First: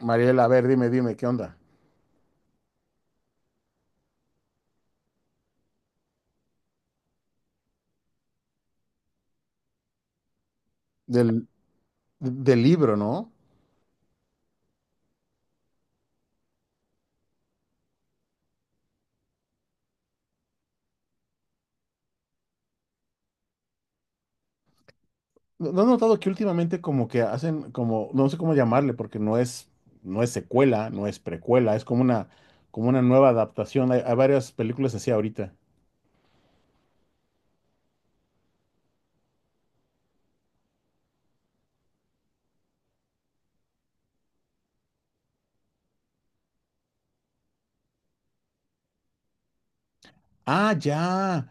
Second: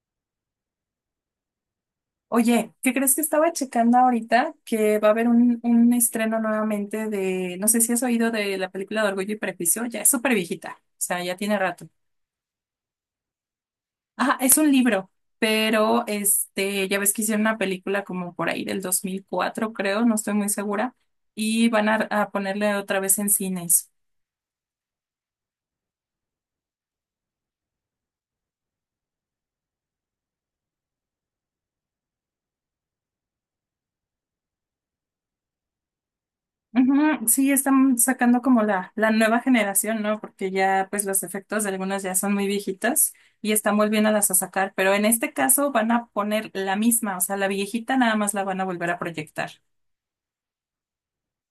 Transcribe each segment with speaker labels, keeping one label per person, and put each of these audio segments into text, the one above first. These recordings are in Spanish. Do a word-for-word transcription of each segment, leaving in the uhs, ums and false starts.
Speaker 1: Mariela, a ver, dime, dime, ¿qué onda?
Speaker 2: Oye, ¿qué crees que estaba checando ahorita? Que va a haber un, un estreno nuevamente de, no sé si has oído de la película de Orgullo y Prejuicio, ya es súper viejita, o sea, ya
Speaker 1: Del,
Speaker 2: tiene rato.
Speaker 1: del libro, ¿no?
Speaker 2: Ajá, es un libro, pero este, ya ves que hicieron una película como por ahí del dos mil cuatro, creo, no estoy muy segura, y van a, a ponerle otra vez en cines.
Speaker 1: ¿No no has notado que últimamente como que hacen como, no sé cómo llamarle, porque no es, no es secuela, no es precuela, es como una, como una nueva adaptación. Hay, hay varias películas así ahorita.
Speaker 2: Ujú, sí, están sacando como la, la nueva generación, ¿no? Porque ya pues los efectos de algunas ya son muy viejitas y están volviéndolas a sacar, pero en este caso van a poner la misma, o sea, la viejita nada más la van a volver a proyectar.
Speaker 1: Ah, ya.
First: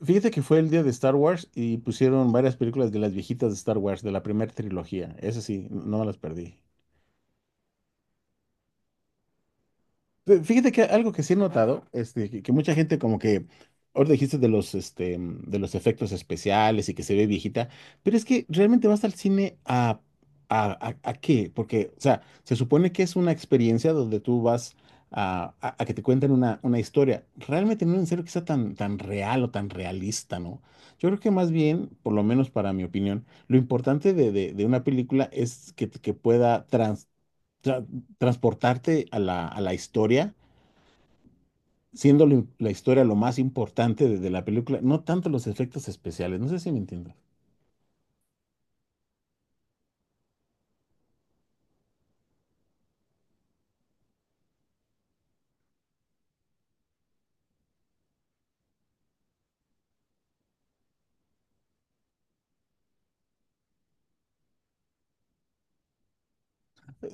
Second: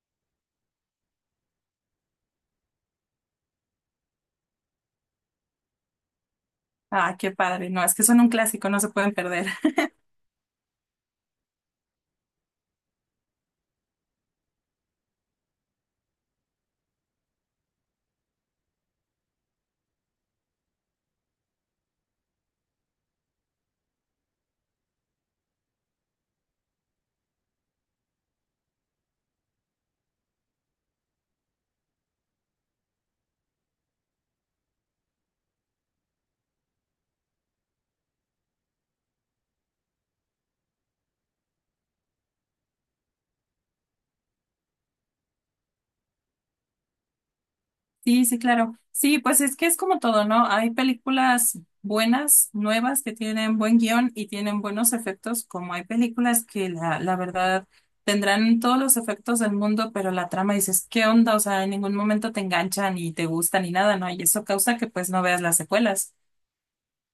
Speaker 1: Fíjate que fue el día de Star Wars y pusieron varias películas de las viejitas de Star Wars, de la primera trilogía. Esas sí, no me las perdí.
Speaker 2: Ah, qué padre, no, es que son un clásico, no se pueden perder.
Speaker 1: Pe- Fíjate que algo que sí he notado, este, que, que mucha gente como que, ahorita dijiste de los, este, mm, de los efectos especiales y que se ve viejita, pero es que realmente vas al cine a, a, a- a qué, porque, o sea, se supone que es una experiencia donde tú vas a, a- a que te cuenten una, una historia, realmente no es en serio que sea tan, tan real o tan realista, ¿no? Yo creo que más bien, por lo menos para mi opinión, lo importante de, de- de una película es que, que pueda trans- tra- transportarte a la, a la historia siendo la la historia lo más importante de, de la película, no tanto los efectos especiales, no sé si me entiendes.
Speaker 2: Sí, sí, claro. Sí, pues es que es como todo, ¿no? Hay películas buenas, nuevas, que tienen buen guión y tienen buenos efectos, como hay películas que la, la verdad tendrán todos los efectos del mundo, pero la trama dices, ¿qué onda? O sea, en ningún momento te enganchan ni te gusta ni nada, ¿no? Y eso causa que pues no veas las secuelas.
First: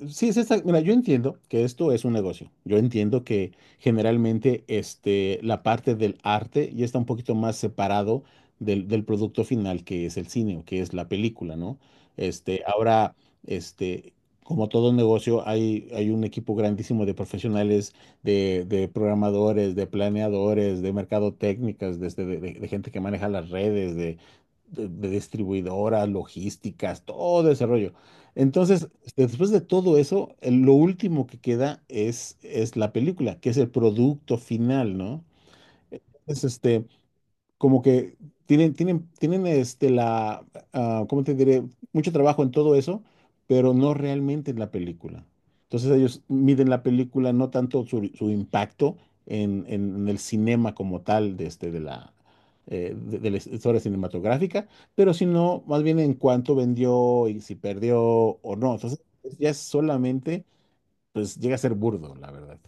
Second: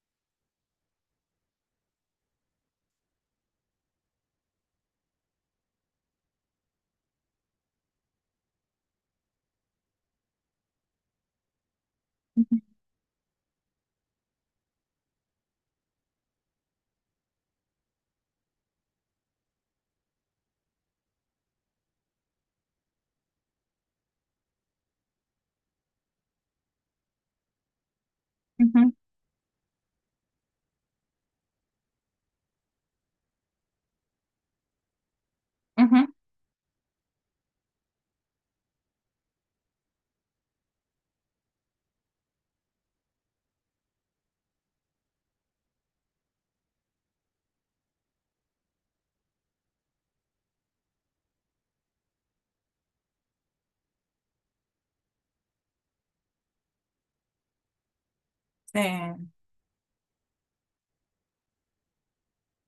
Speaker 1: Sí, es esta. Mira, yo entiendo que esto es un negocio. Yo entiendo que generalmente este, la parte del arte ya está un poquito más separado del, del producto final, que es el cine o que es la película, ¿no? Este, ahora, este, como todo negocio, hay, hay un equipo grandísimo de profesionales, de, de programadores, de planeadores, de mercadotécnicas, desde de, de- de gente que maneja las redes, de, de de distribuidoras, logísticas, todo ese rollo. Entonces,
Speaker 2: Ujú,
Speaker 1: este, después de todo eso, el- lo último que queda es, es la película, que es el producto final, ¿no?
Speaker 2: ujú.
Speaker 1: Es este, como que tienen, tienen, tienen este la, ah, ¿cómo te diré? Mucho trabajo en todo eso, pero no realmente en la película. Entonces ellos miden la película no tanto su, su impacto en, en- en el cinema como tal de, este, de la, eh, de, de la historia cinematográfica, pero sino más bien en cuánto vendió y si perdió o no. Entonces
Speaker 2: Eh,
Speaker 1: ya es solamente, pues llega a ser burdo, la verdad.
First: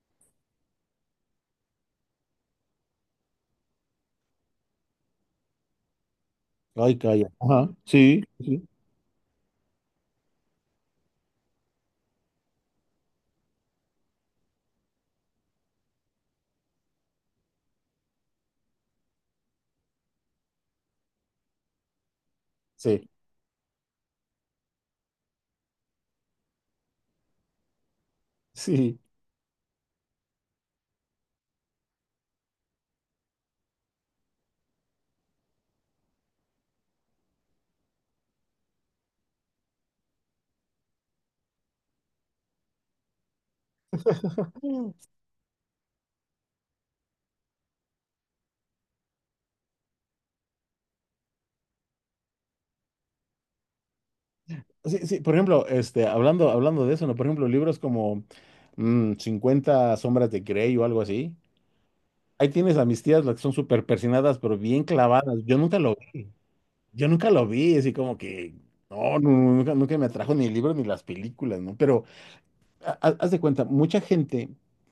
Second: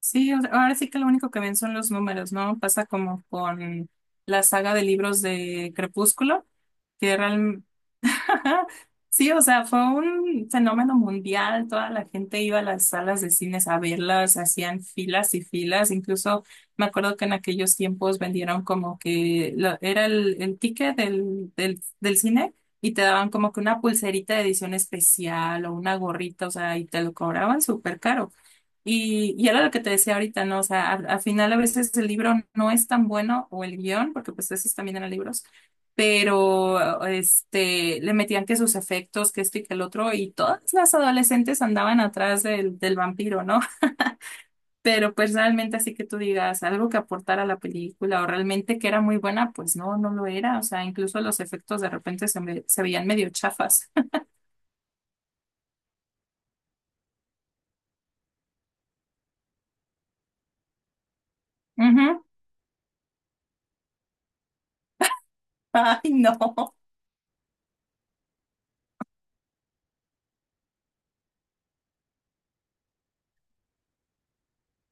Speaker 2: sí, o- ahora sí que lo único que ven son los números, ¿no? Pasa como con la saga de libros de Crepúsculo
Speaker 1: Ay,
Speaker 2: que
Speaker 1: calla.
Speaker 2: real-
Speaker 1: Ajá, sí, sí,
Speaker 2: Sí, o sea, fue un fenómeno mundial. Toda la gente iba a las salas de cines a verlas, hacían filas y filas. Incluso me acuerdo que en aquellos tiempos vendieron como que lo- era el, el ticket del, del, del cine y te
Speaker 1: sí.
Speaker 2: daban como que una pulserita de edición especial o una gorrita, o sea, y te lo cobraban súper caro.
Speaker 1: Sí.
Speaker 2: Y, y era lo que te decía ahorita, ¿no? O sea, al, al final a veces el libro no es tan bueno o el guión, porque pues esos también eran libros, pero este, le metían que sus efectos, que esto y que el otro, y todas las adolescentes andaban atrás del, del vampiro, ¿no? Pero pues realmente así que tú digas algo que aportara a la película o realmente que era muy buena, pues no, no lo era. O sea, incluso los efectos de repente se, me- se veían medio chafas.
Speaker 1: Sí, sí, por ejemplo, este, hablando, hablando de eso, ¿no? Por ejemplo, libros como mm, cincuenta sombras de Grey o algo así.
Speaker 2: Ujú.
Speaker 1: Ahí tienes a mis tías, las que son súper persinadas, pero bien clavadas. Yo nunca lo,
Speaker 2: Ay, no.
Speaker 1: yo nunca lo vi, así como que, no, nu- nunca, nunca me atrajo ni el libro ni las películas, ¿no? Pero ha- ha- haz de cuenta, mucha gente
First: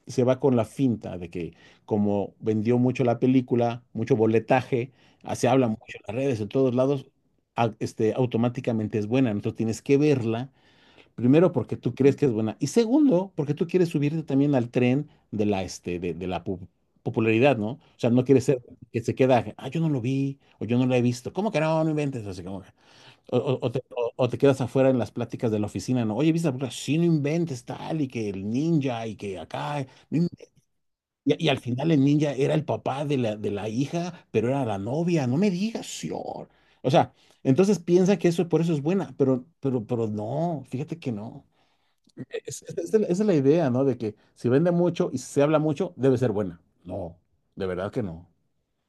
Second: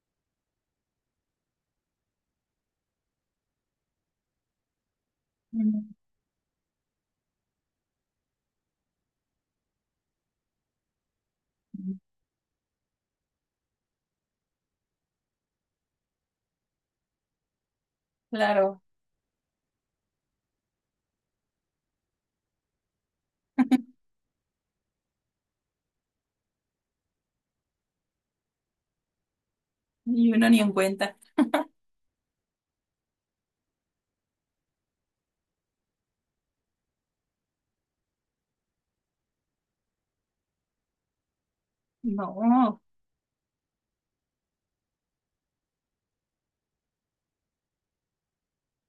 Speaker 1: se va con la finta de que como vendió mucho la película, mucho boletaje, ah, se habla mucho
Speaker 2: Mm,
Speaker 1: en las redes, en todos lados, a- este, automáticamente es buena. Entonces tienes que verla. Primero, porque tú crees que es buena. Y segundo, porque tú quieres subirte también al tren de la, este, de, de la pu- popularidad, ¿no? O sea, no quieres ser
Speaker 2: claro.
Speaker 1: que se queda, ah, yo no lo vi, o yo no lo he visto. ¿Cómo que no? No inventes. Así como que- o, o- o te, o- o te quedas afuera en las pláticas de la oficina, ¿no? Oye, ¿viste la película? Sí, no inventes tal, y que el ninja, y que acá. No in-
Speaker 2: Y uno ni en cuenta.
Speaker 1: Y, y al final el ninja era el papá de la, de la hija, pero era la novia. No me digas, señor. O sea, entonces piensa que eso por eso es buena, pero, pero, pero no, fíjate que no. Esa es
Speaker 2: No,
Speaker 1: la esa es la idea, ¿no? De que si vende mucho y se habla mucho, debe ser buena. No, de verdad que no.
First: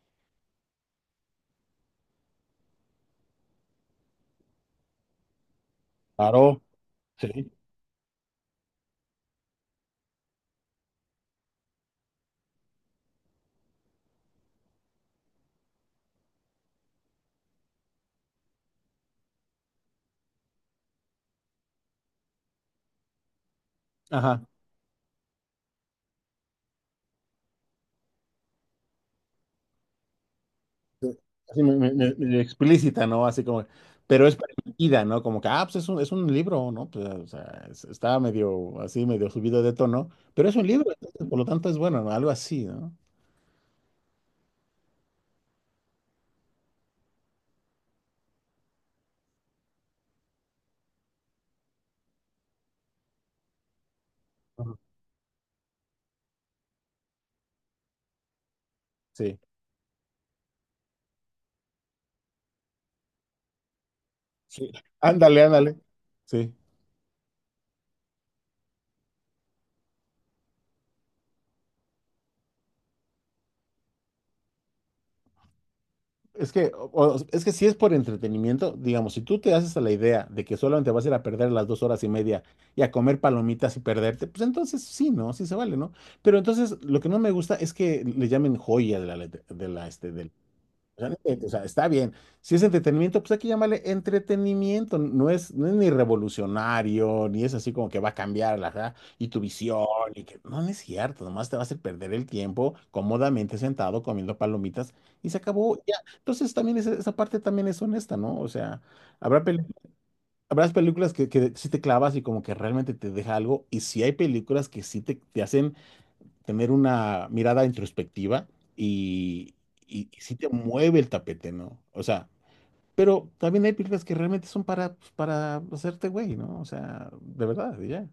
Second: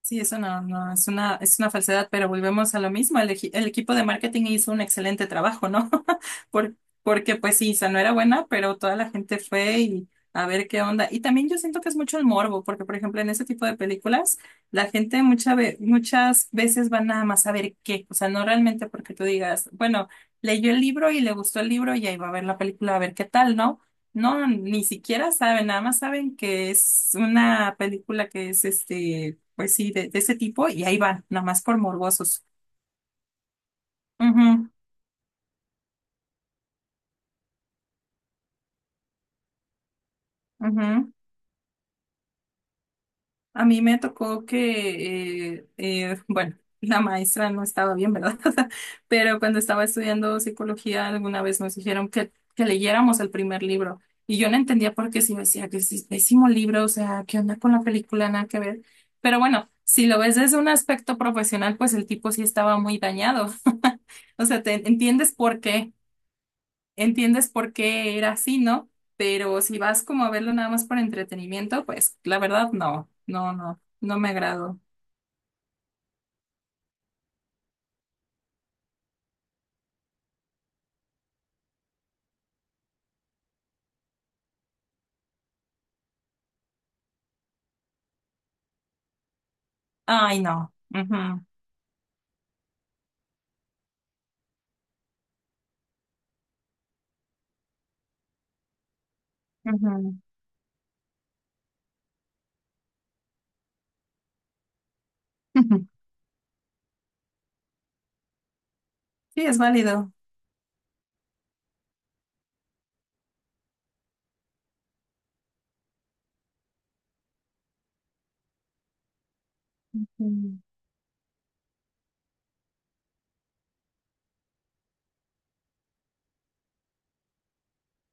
Speaker 2: sí, eso no, no, es una, es una falsedad, pero volvemos a lo mismo. El, eji- el equipo de marketing hizo un excelente trabajo, ¿no?
Speaker 1: Claro,
Speaker 2: Por- Porque
Speaker 1: sí.
Speaker 2: pues sí, esa no era buena, pero toda la gente fue y a ver qué onda. Y también yo siento que es mucho el morbo, porque por ejemplo en ese tipo de películas, la gente mucha ve- muchas veces va nada más a ver qué, o sea, no realmente porque tú digas, bueno, leyó el libro y le gustó el libro y ahí va a ver la película a ver qué tal, ¿no?
Speaker 1: Ajá.
Speaker 2: No, ni siquiera saben, nada más saben que es una película que es este pues sí, de, de ese tipo, y ahí van, nomás
Speaker 1: Así me-
Speaker 2: por
Speaker 1: me- me- medio
Speaker 2: morbosos.
Speaker 1: explícita, ¿no? Así como, pero es permitida, ¿no? Como que, ah, pues es un, es un libro, ¿no? Pues, o sea, es- está medio así, medio subido de tono, pero es un
Speaker 2: Ujú,
Speaker 1: libro,
Speaker 2: ujú.
Speaker 1: entonces, por lo tanto es bueno, ¿no? Algo así, ¿no?
Speaker 2: A mí me tocó que, eh, eh, bueno, la maestra no estaba bien, ¿verdad? Pero cuando estaba estudiando psicología, alguna vez nos dijeron que, que leyéramos el primer libro, y yo no
Speaker 1: Ajá.
Speaker 2: entendía por qué, si me decía que es pésimo libro, o sea, ¿qué onda con la película? Nada que ver.
Speaker 1: Sí,
Speaker 2: Pero bueno, si lo ves desde un aspecto profesional, pues el tipo sí estaba muy dañado. O sea,
Speaker 1: sí.
Speaker 2: te entiendes
Speaker 1: Ándale,
Speaker 2: por
Speaker 1: ándale.
Speaker 2: qué.
Speaker 1: Sí.
Speaker 2: Entiendes por qué era así, ¿no? Pero si vas como a verlo nada más por entretenimiento, pues la verdad no, no, no, no me agradó.
Speaker 1: Es que, o- o- es que si es por entretenimiento, digamos, si tú te haces a la idea de que solamente vas a ir a perder las dos horas y media y a comer palomitas y perderte, pues entonces sí, ¿no? Sí se vale, ¿no? Pero entonces lo que no me gusta es que le llamen joya de la, let- de la, este, del
Speaker 2: Ay, no.
Speaker 1: O sea, no
Speaker 2: Ujú,
Speaker 1: inventes, o sea, está bien. Si es entretenimiento, pues hay que llamarle entretenimiento. No es, no es ni revolucionario, ni es así como que va a cambiar la, ja, y tu visión,
Speaker 2: ujú,
Speaker 1: y que no, no es cierto, nomás te va a hacer perder el tiempo cómodamente sentado comiendo palomitas y se acabó.
Speaker 2: ujú.
Speaker 1: Ya. Entonces también esa, esa parte también es honesta, ¿no? O sea, habrá
Speaker 2: Sí, es
Speaker 1: pel-
Speaker 2: válido.
Speaker 1: habrás películas que, que sí te clavas y como que realmente te deja algo, y si hay películas que sí te, te hacen tener una mirada introspectiva y, y, y sí te
Speaker 2: Ujú.
Speaker 1: mueve el tapete, ¿no? O sea, pero también hay películas que realmente son para, pues, para hacerte güey, ¿no? O sea, de verdad, y ya.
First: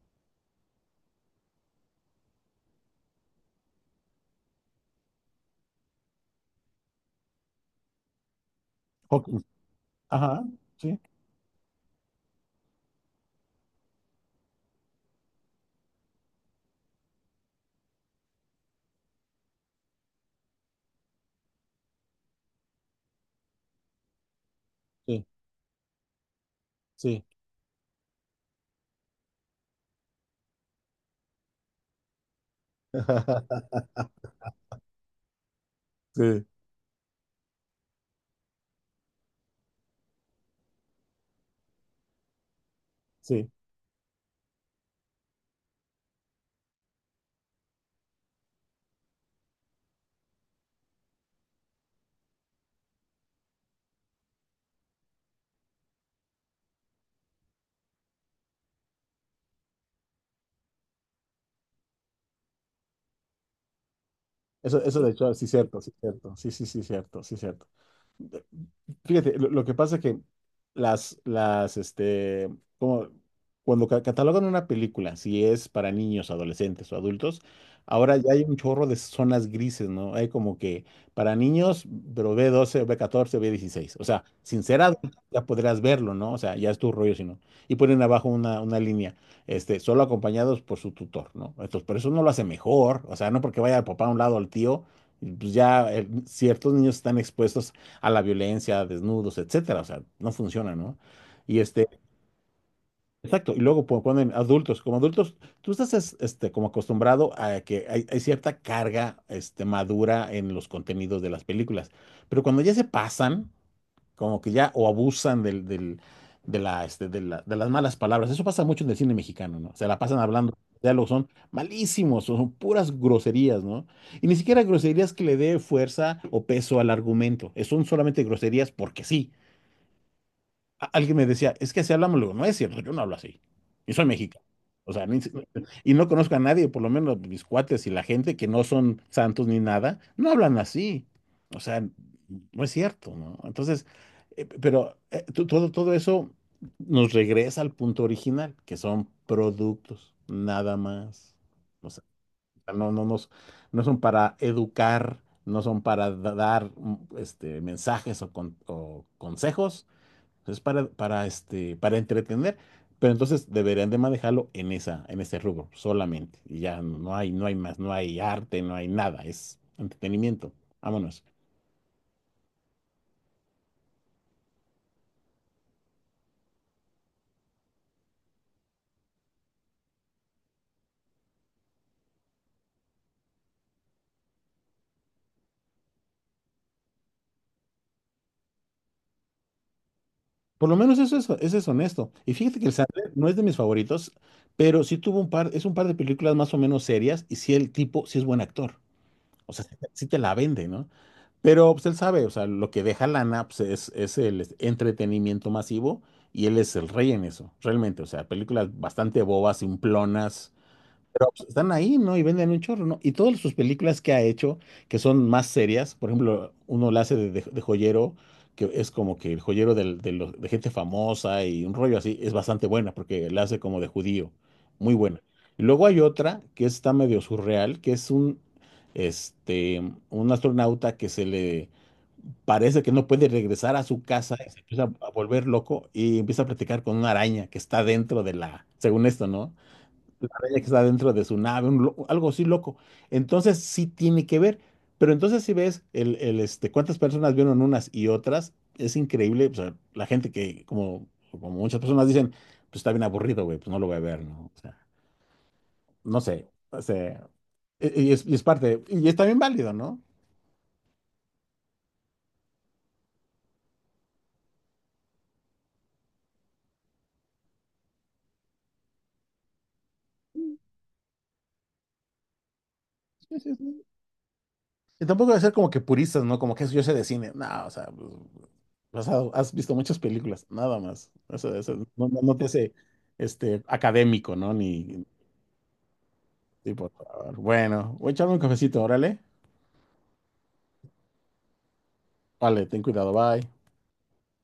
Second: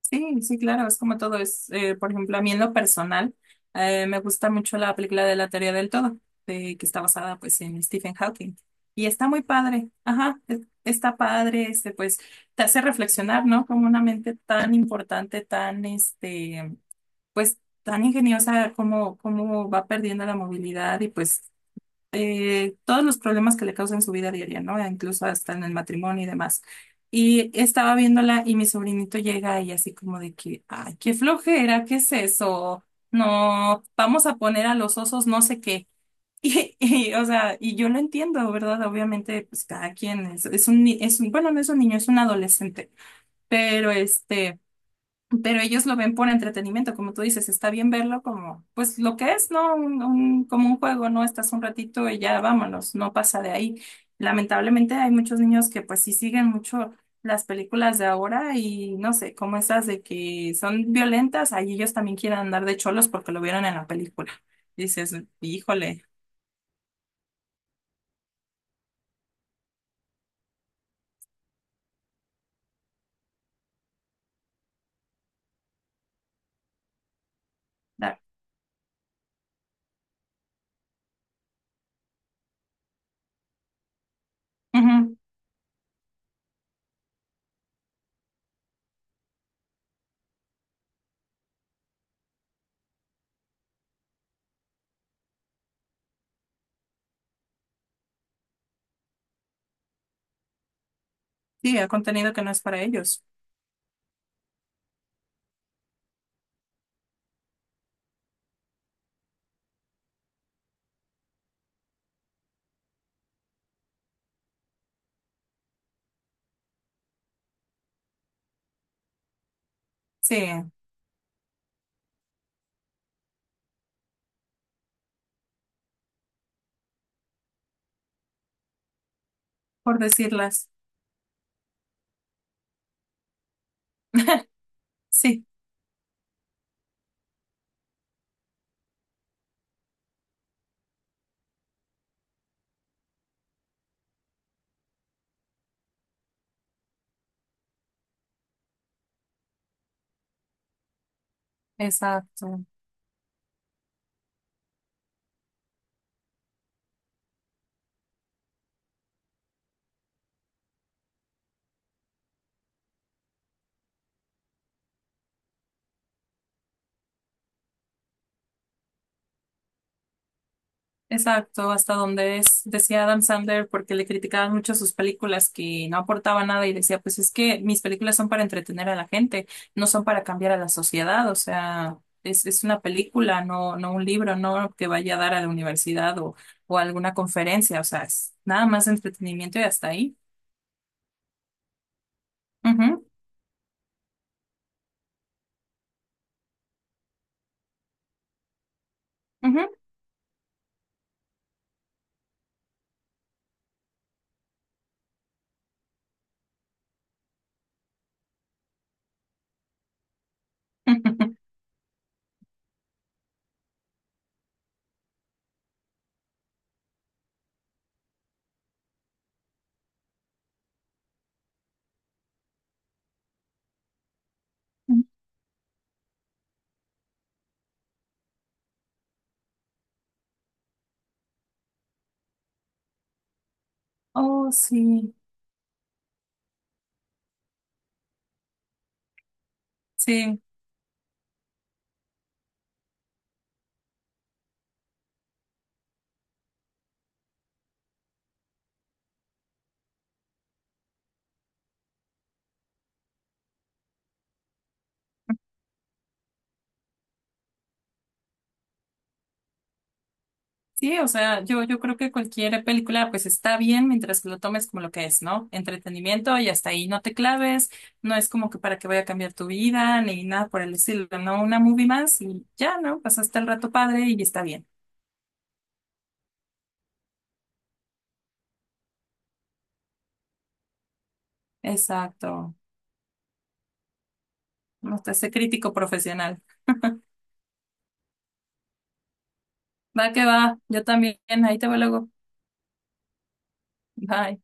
Speaker 2: Sí, sí, claro, es como todo es, eh, por ejemplo, a mí en lo personal, eh, me gusta mucho la película de La Teoría del Todo, de- que está basada pues en Stephen Hawking. Y está muy
Speaker 1: Hawkins.
Speaker 2: padre, ajá,
Speaker 1: Ajá,
Speaker 2: es-
Speaker 1: sí,
Speaker 2: está padre, este, pues te hace reflexionar, ¿no? Como una mente tan importante, tan, este, pues tan ingeniosa como, como va perdiendo la movilidad y pues eh, todos los problemas que le causan su vida diaria, ¿no?
Speaker 1: sí,
Speaker 2: Incluso hasta en el matrimonio y demás.
Speaker 1: sí.
Speaker 2: Y estaba viéndola y mi sobrinito llega y así como de que, ay, qué flojera, ¿qué es eso? No, vamos a poner a los osos no sé qué.
Speaker 1: Sí,
Speaker 2: Y, y, o sea, y yo lo entiendo, ¿verdad? Obviamente, pues cada quien es, es un, ni- es un, bueno, no es un niño, es un adolescente,
Speaker 1: sí.
Speaker 2: pero este pero ellos lo ven por entretenimiento, como tú dices, está bien verlo como, pues lo que es, ¿no? Un, un- como un juego, ¿no? Estás un ratito y ya vámonos, no pasa de ahí. Lamentablemente hay muchos niños que pues sí siguen mucho las películas de ahora y no sé, como esas de que son violentas, ahí ellos también quieren andar de cholos porque lo vieron en la película.
Speaker 1: Eso, eso de
Speaker 2: Dices,
Speaker 1: hecho, sí, cierto, sí,
Speaker 2: híjole,
Speaker 1: cierto. Sí, sí, sí, cierto, sí, cierto. Fíjate, lo, lo que pasa es que las, las, este, como cuando ca- catalogan una película, si es para niños, adolescentes o adultos, ahora
Speaker 2: da.
Speaker 1: ya hay un chorro de zonas grises, ¿no? Hay como que para niños, pero b doce o B catorce, o B dieciséis. O sea, sin ser adulto,
Speaker 2: Ujú.
Speaker 1: ya podrás verlo, ¿no? O sea, ya es tu rollo, si no. Y ponen abajo una, una línea, este, solo acompañados por su tutor, ¿no? Entonces, por eso no lo hace mejor, o sea, no porque vaya el papá a un lado al tío, pues ya eh, ciertos niños están expuestos a la violencia, a desnudos, etcétera. O sea, no funciona, ¿no? Y
Speaker 2: Sí,
Speaker 1: este,
Speaker 2: el contenido que no es para ellos.
Speaker 1: Exacto, y luego po- ponen adultos. Como adultos, tú estás es- este, como acostumbrado a que hay, hay cierta carga este, madura en los contenidos de las películas, pero cuando ya se pasan, como que ya o abusan del, del- de, la, este, de, la- de las malas palabras, eso pasa mucho en el cine mexicano, ¿no? Se la pasan
Speaker 2: Sí,
Speaker 1: hablando, los diálogos son malísimos, son puras groserías, ¿no? Y ni siquiera groserías que le dé fuerza o peso al argumento, son solamente groserías porque sí
Speaker 2: por decirlas.
Speaker 1: a- alguien me decía, es que así hablamos, le digo, no es cierto, yo no hablo así. Y soy mexicano. O sea, ni si-
Speaker 2: Sí,
Speaker 1: y no conozco a nadie, por lo menos mis cuates y la gente que no son santos ni nada, no hablan así. O sea, no es cierto, ¿no? Entonces, eh, p- pero eh, to- todo, todo eso nos regresa al punto original, que son productos, nada más. O sea,
Speaker 2: exacto.
Speaker 1: no, no, nos- no son para educar, no son para da- dar mm, este, mensajes o, con- o consejos es para, para, este, para entretener, pero entonces deberían de manejarlo en esa, en ese rubro solamente. Y ya no hay, no hay más, no hay arte, no hay nada, es entretenimiento. Vámonos.
Speaker 2: Exacto, hasta donde es, decía Adam Sandler, porque le criticaban mucho sus películas que no aportaban nada y decía, pues es que mis películas son para entretener a la gente, no son para cambiar a la sociedad, o sea, es, es una película, no, no un libro, no que vaya a dar a la universidad o, o a alguna conferencia, o sea, es nada más entretenimiento y hasta ahí.
Speaker 1: Por lo menos eso es, eso es honesto. Y fíjate que el Sandler no es de mis favoritos, pero sí tuvo un par, es un par de películas más o menos serias y sí el tipo, sí es buen actor. O
Speaker 2: Ujú, ujú.
Speaker 1: sea, sí te la vende, ¿no? Pero pues él sabe, o sea, lo que deja lana pues, es, es el entretenimiento masivo y él es el rey en eso, realmente. O sea, películas bastante bobas, simplonas, pero pues, están ahí, ¿no? Y venden un chorro, ¿no? Y todas sus películas que ha hecho, que son más serias, por ejemplo, uno la hace de, de- de joyero, que es como que el joyero del- de, los- de gente famosa y un rollo así, es bastante buena, porque la hace como de judío, muy buena. Y luego hay otra que está medio surreal, que es un, este, un astronauta que se le parece que no puede regresar a su casa y
Speaker 2: Oh,
Speaker 1: se empieza a
Speaker 2: sí,
Speaker 1: volver loco y empieza a platicar con una araña que está dentro de la, según esto, ¿no? La
Speaker 2: sí.
Speaker 1: bella que está dentro de su nave, un lo- algo así loco. Entonces sí tiene que ver. Pero entonces si ves el, el, este, cuántas personas vieron unas y otras, es increíble. O sea, la gente que, como, como muchas personas dicen, pues está bien aburrido, güey, pues no lo voy a ver, ¿no? O sea, no sé. O sea, y y es, y es parte, y es también válido, ¿no?
Speaker 2: Sí, o sea, yo, yo creo que cualquier película pues está bien mientras que lo tomes como lo que es, ¿no? Entretenimiento y hasta ahí no te claves, no es como que para que vaya a cambiar tu vida ni nada por el estilo, ¿no? Una movie más y ya, ¿no?
Speaker 1: Sí,
Speaker 2: Pasaste el
Speaker 1: sí,
Speaker 2: rato
Speaker 1: sí.
Speaker 2: padre y está bien.
Speaker 1: Y tampoco debe ser como que puristas, ¿no? Como que eso yo sé de cine. No, o sea, pues, pues, has, has visto muchas películas, nada más. Eso, eso no, no- no te
Speaker 2: Exacto.
Speaker 1: hace este, académico, ¿no?
Speaker 2: No
Speaker 1: Ni.
Speaker 2: te hace crítico profesional.
Speaker 1: Sí, por favor. Bueno, voy a echarme un cafecito, órale.
Speaker 2: Va que va, yo también, ahí te veo luego.
Speaker 1: Vale, ten cuidado, bye.
Speaker 2: Bye.